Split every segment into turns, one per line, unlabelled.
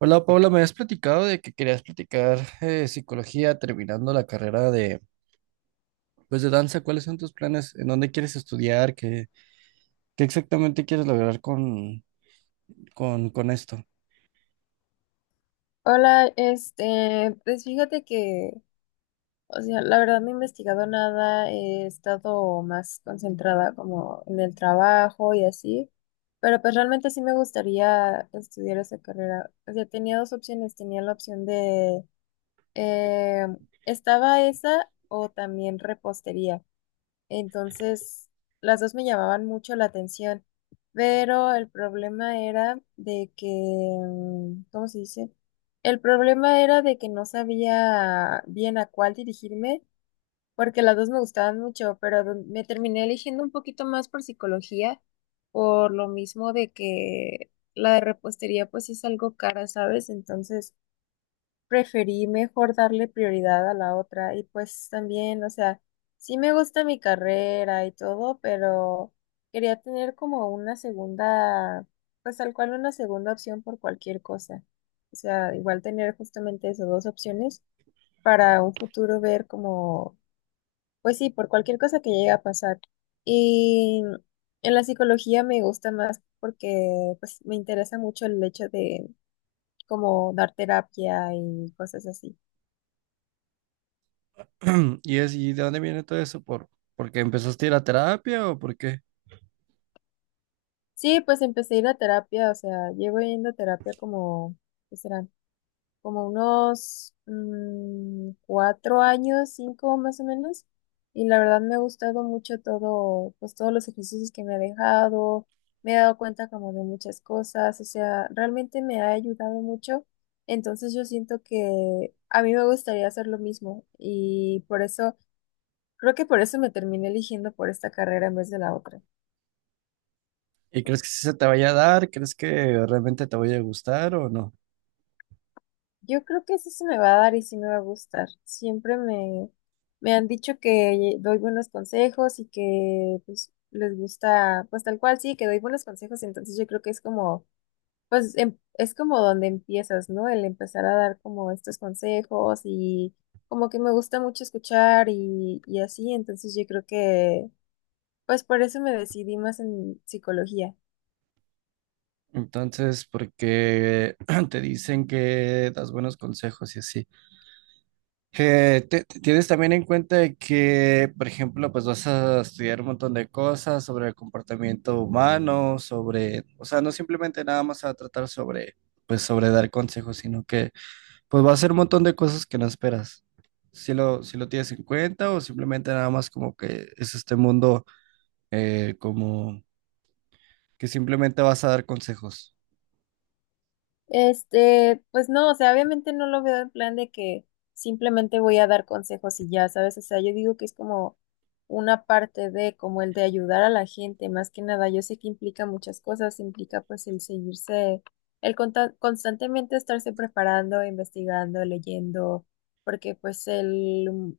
Hola Paula, me habías platicado de que querías platicar psicología terminando la carrera pues de danza. ¿Cuáles son tus planes? ¿En dónde quieres estudiar? ¿Qué exactamente quieres lograr con, con esto?
Hola, este, pues fíjate que, o sea, la verdad no he investigado nada, he estado más concentrada como en el trabajo y así, pero pues realmente sí me gustaría estudiar esa carrera. O sea, tenía dos opciones, tenía la opción de, eh, estaba esa o también repostería. Entonces, las dos me llamaban mucho la atención, pero el problema era de que, ¿cómo se dice? El problema era de que no sabía bien a cuál dirigirme, porque las dos me gustaban mucho, pero me terminé eligiendo un poquito más por psicología, por lo mismo de que la de repostería pues es algo cara, ¿sabes? Entonces preferí mejor darle prioridad a la otra y pues también, o sea, sí me gusta mi carrera y todo, pero quería tener como una segunda, pues tal cual una segunda opción por cualquier cosa. O sea, igual tener justamente esas dos opciones para un futuro ver como, pues sí, por cualquier cosa que llegue a pasar. Y en la psicología me gusta más porque pues me interesa mucho el hecho de como dar terapia y cosas así.
¿Y de dónde viene todo eso? ¿Porque empezaste a ir a terapia o por qué?
Sí, pues empecé a ir a terapia, o sea, llevo yendo a terapia como, ¿qué serán? Como unos 4 años, 5 más o menos. Y la verdad me ha gustado mucho todo, pues todos los ejercicios que me ha dejado. Me he dado cuenta como de muchas cosas, o sea, realmente me ha ayudado mucho. Entonces yo siento que a mí me gustaría hacer lo mismo y por eso, creo que por eso me terminé eligiendo por esta carrera en vez de la otra.
¿Y crees que sí se te vaya a dar? ¿Crees que realmente te vaya a gustar o no?
Yo creo que sí se me va a dar y sí me va a gustar. Siempre me, me han dicho que doy buenos consejos y que pues les gusta, pues tal cual sí, que doy buenos consejos, entonces yo creo que es como, pues es como donde empiezas, ¿no? El empezar a dar como estos consejos y como que me gusta mucho escuchar y así, entonces yo creo que, pues por eso me decidí más en psicología.
Entonces, porque te dicen que das buenos consejos y así. Tienes también en cuenta de que, por ejemplo, pues vas a estudiar un montón de cosas sobre el comportamiento humano, sobre, o sea, no simplemente nada más a tratar pues sobre dar consejos, sino que pues va a ser un montón de cosas que no esperas. Si lo tienes en cuenta o simplemente nada más como que es este mundo, como que simplemente vas a dar consejos.
Este, pues no, o sea, obviamente no lo veo en plan de que simplemente voy a dar consejos y ya, ¿sabes? O sea, yo digo que es como una parte de, como el de ayudar a la gente, más que nada, yo sé que implica muchas cosas, implica pues el seguirse, el constantemente estarse preparando, investigando, leyendo, porque pues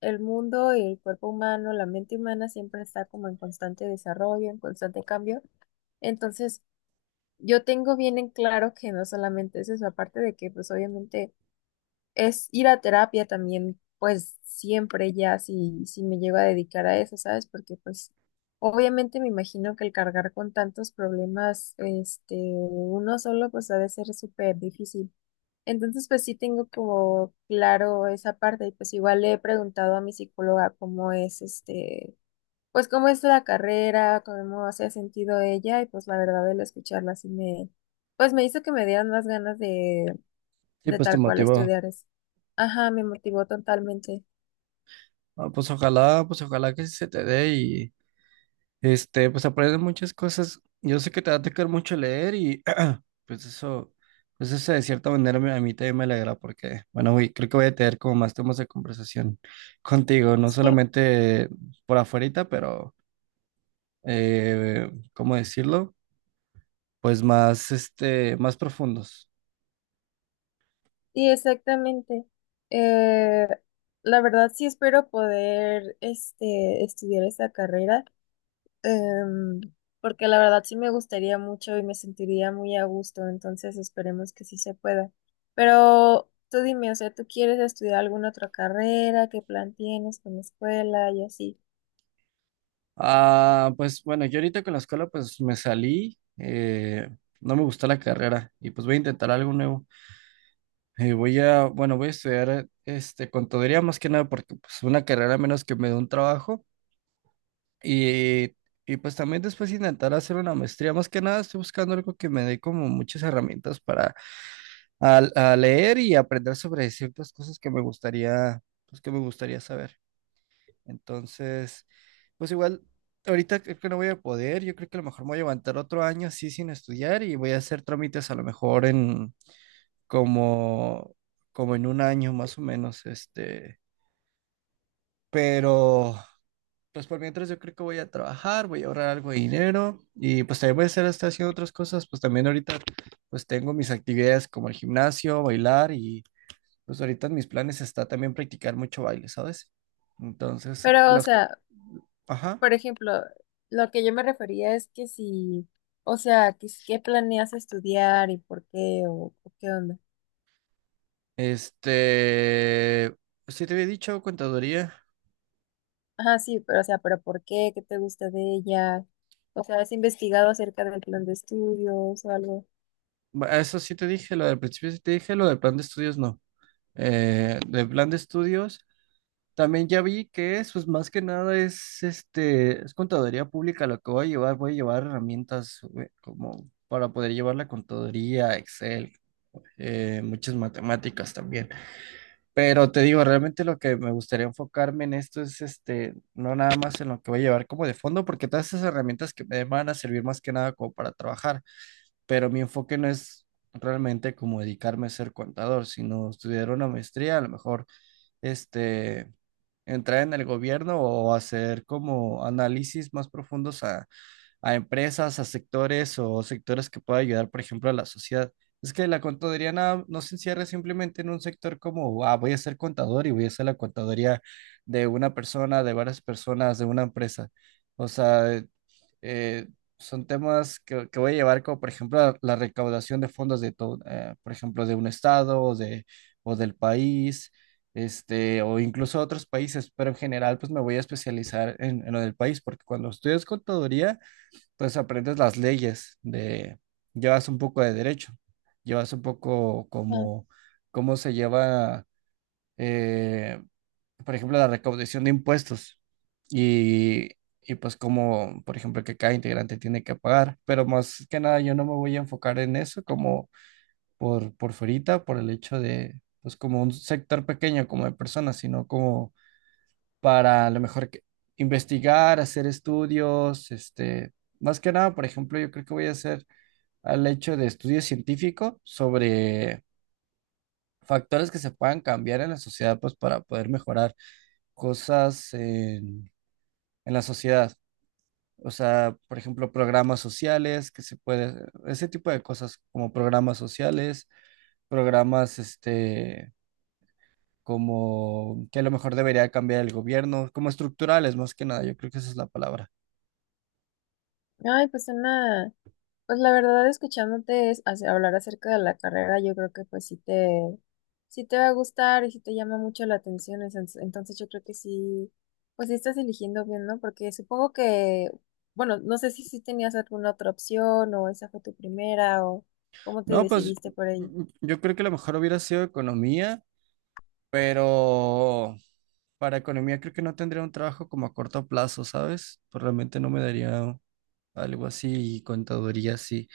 el mundo y el cuerpo humano, la mente humana siempre está como en constante desarrollo, en constante cambio. Entonces, yo tengo bien en claro que no solamente es eso, aparte de que pues obviamente es ir a terapia también, pues siempre ya si, si me llego a dedicar a eso, ¿sabes? Porque pues obviamente me imagino que el cargar con tantos problemas, este, uno solo pues ha de ser súper difícil. Entonces pues sí tengo como claro esa parte y pues igual le he preguntado a mi psicóloga cómo es este pues cómo es la carrera, cómo se ha sentido ella y pues la verdad el escucharla sí me, pues me hizo que me dieran más ganas
Sí,
de
pues te
tal cual
motivó.
estudiar eso. Ajá, me motivó totalmente.
Ah, pues ojalá que sí se te dé. Este, pues aprendes muchas cosas. Yo sé que te va a tocar mucho leer y pues eso, pues eso de cierta manera a mí también me alegra porque, bueno, güey, creo que voy a tener como más temas de conversación contigo, no
Sí,
solamente por afuerita, pero, ¿cómo decirlo? Pues más, este, más profundos.
sí, exactamente. Eh, la verdad sí espero poder este, estudiar esa carrera. Em, porque la verdad sí me gustaría mucho y me sentiría muy a gusto, entonces esperemos que sí se pueda. Pero tú dime, o sea, ¿tú quieres estudiar alguna otra carrera? ¿Qué plan tienes con la escuela y así?
Ah, pues bueno, yo ahorita con la escuela pues me salí, no me gustó la carrera y pues voy a intentar algo nuevo. Bueno, voy a estudiar este, contaduría más que nada porque pues una carrera menos que me dé un trabajo y, y pues también después intentar hacer una maestría. Más que nada estoy buscando algo que me dé como muchas herramientas para leer y aprender sobre ciertas cosas que me gustaría, pues que me gustaría saber. Entonces, pues igual, ahorita creo que no voy a poder. Yo creo que a lo mejor me voy a levantar otro año así sin estudiar y voy a hacer trámites a lo mejor en como, como en un año más o menos, este, pero pues por mientras yo creo que voy a trabajar, voy a ahorrar algo de dinero y pues también voy a estar hasta haciendo otras cosas, pues también ahorita pues tengo mis actividades como el gimnasio, bailar y pues ahorita en mis planes está también practicar mucho baile, ¿sabes? Entonces,
Pero, o sea,
ajá,
por ejemplo, lo que yo me refería es que si, o sea, que si- ¿qué planeas estudiar y por qué o qué onda?
este, pues, sí te había dicho contaduría.
Ajá, sí, pero, o sea, ¿pero por qué? ¿Qué te gusta de ella? O sea, ¿has investigado acerca del plan de estudios o algo?
Eso sí te dije, lo del principio sí te dije, lo del plan de estudios no. Del plan de estudios. También ya vi que es, pues más que nada es este, es contaduría pública lo que voy a llevar herramientas, como para poder llevar la contaduría, Excel, muchas matemáticas también. Pero te digo, realmente lo que me gustaría enfocarme en esto es este, no nada más en lo que voy a llevar como de fondo, porque todas esas herramientas que me den van a servir más que nada como para trabajar, pero mi enfoque no es realmente como dedicarme a ser contador, sino estudiar una maestría, a lo mejor este entrar en el gobierno o hacer como análisis más profundos a, empresas, a sectores o sectores que pueda ayudar, por ejemplo, a la sociedad. Es que la contaduría no, no se encierra simplemente en un sector como, ah, voy a ser contador y voy a hacer la contaduría de una persona, de varias personas, de una empresa. O sea, eh, son temas que voy a llevar como, por ejemplo, la recaudación de fondos de todo, por ejemplo, de un estado o de, o del país, este, o incluso otros países, pero en general, pues me voy a especializar en lo del país, porque cuando estudias contaduría, entonces aprendes las leyes de, llevas un poco de derecho, llevas un poco
Ah.
como cómo se lleva, eh, por ejemplo, la recaudación de impuestos y, y pues como, por ejemplo, que cada integrante tiene que pagar. Pero más que nada yo no me voy a enfocar en eso como por fuerita, por el hecho de, pues como un sector pequeño como de personas, sino como para a lo mejor investigar, hacer estudios, este, más que nada, por ejemplo, yo creo que voy a hacer al hecho de estudio científico sobre factores que se puedan cambiar en la sociedad, pues para poder mejorar cosas en la sociedad. O sea, por ejemplo, programas sociales que se puede, ese tipo de cosas como programas sociales, programas, este, como que a lo mejor debería cambiar el gobierno, como estructurales más que nada, yo creo que esa es la palabra.
Ay, pues una, pues la verdad escuchándote hablar acerca de la carrera, yo creo que pues sí te va a gustar y sí te llama mucho la atención, entonces yo creo que sí, pues sí estás eligiendo bien, ¿no? Porque supongo que, bueno, no sé si sí tenías alguna otra opción o esa fue tu primera o cómo te
No, pues
decidiste por ello.
yo creo que a lo mejor hubiera sido economía, pero para economía creo que no tendría un trabajo como a corto plazo, ¿sabes? Pues realmente no me daría algo así y contaduría así.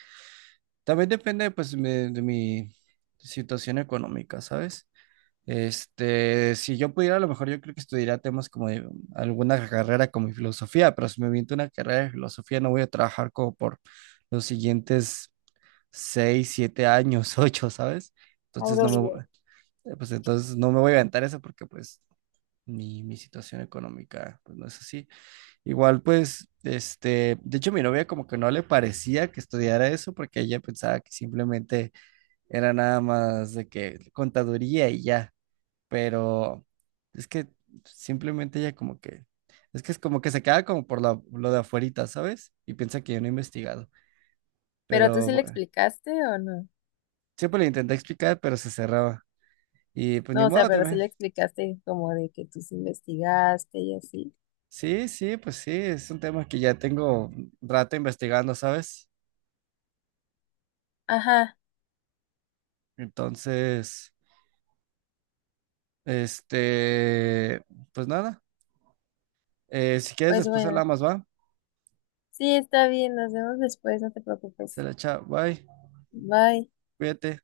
También depende pues de mi situación económica, ¿sabes? Este, si yo pudiera, a lo mejor yo creo que estudiaría temas como de alguna carrera como filosofía, pero si me viento una carrera de filosofía no voy a trabajar como por los siguientes seis, siete años, ocho, ¿sabes? Entonces
Algo
no me,
bien.
vo- pues entonces no me voy a aventar eso porque pues mi situación económica pues no es así. Igual pues, este, de hecho mi novia como que no le parecía que estudiara eso porque ella pensaba que simplemente era nada más de que contaduría y ya, pero es que simplemente ella como que es como que se queda como por lo de afuerita, ¿sabes? Y piensa que yo no he investigado,
¿Pero tú
pero
sí le
bueno,
explicaste o no?
siempre le intenté explicar, pero se cerraba. Y pues ni
No, o sea,
modo
pero sí
también.
le explicaste como de que tú sí investigaste y así.
Sí, sí, pues sí, es un tema que ya tengo un rato investigando, ¿sabes?
Ajá,
Entonces, este, pues nada. Si quieres,
pues
después
bueno.
hablamos, ¿va?
Sí, está bien, nos vemos después, no te
Se
preocupes.
la echa, bye,
Bye.
cuídate.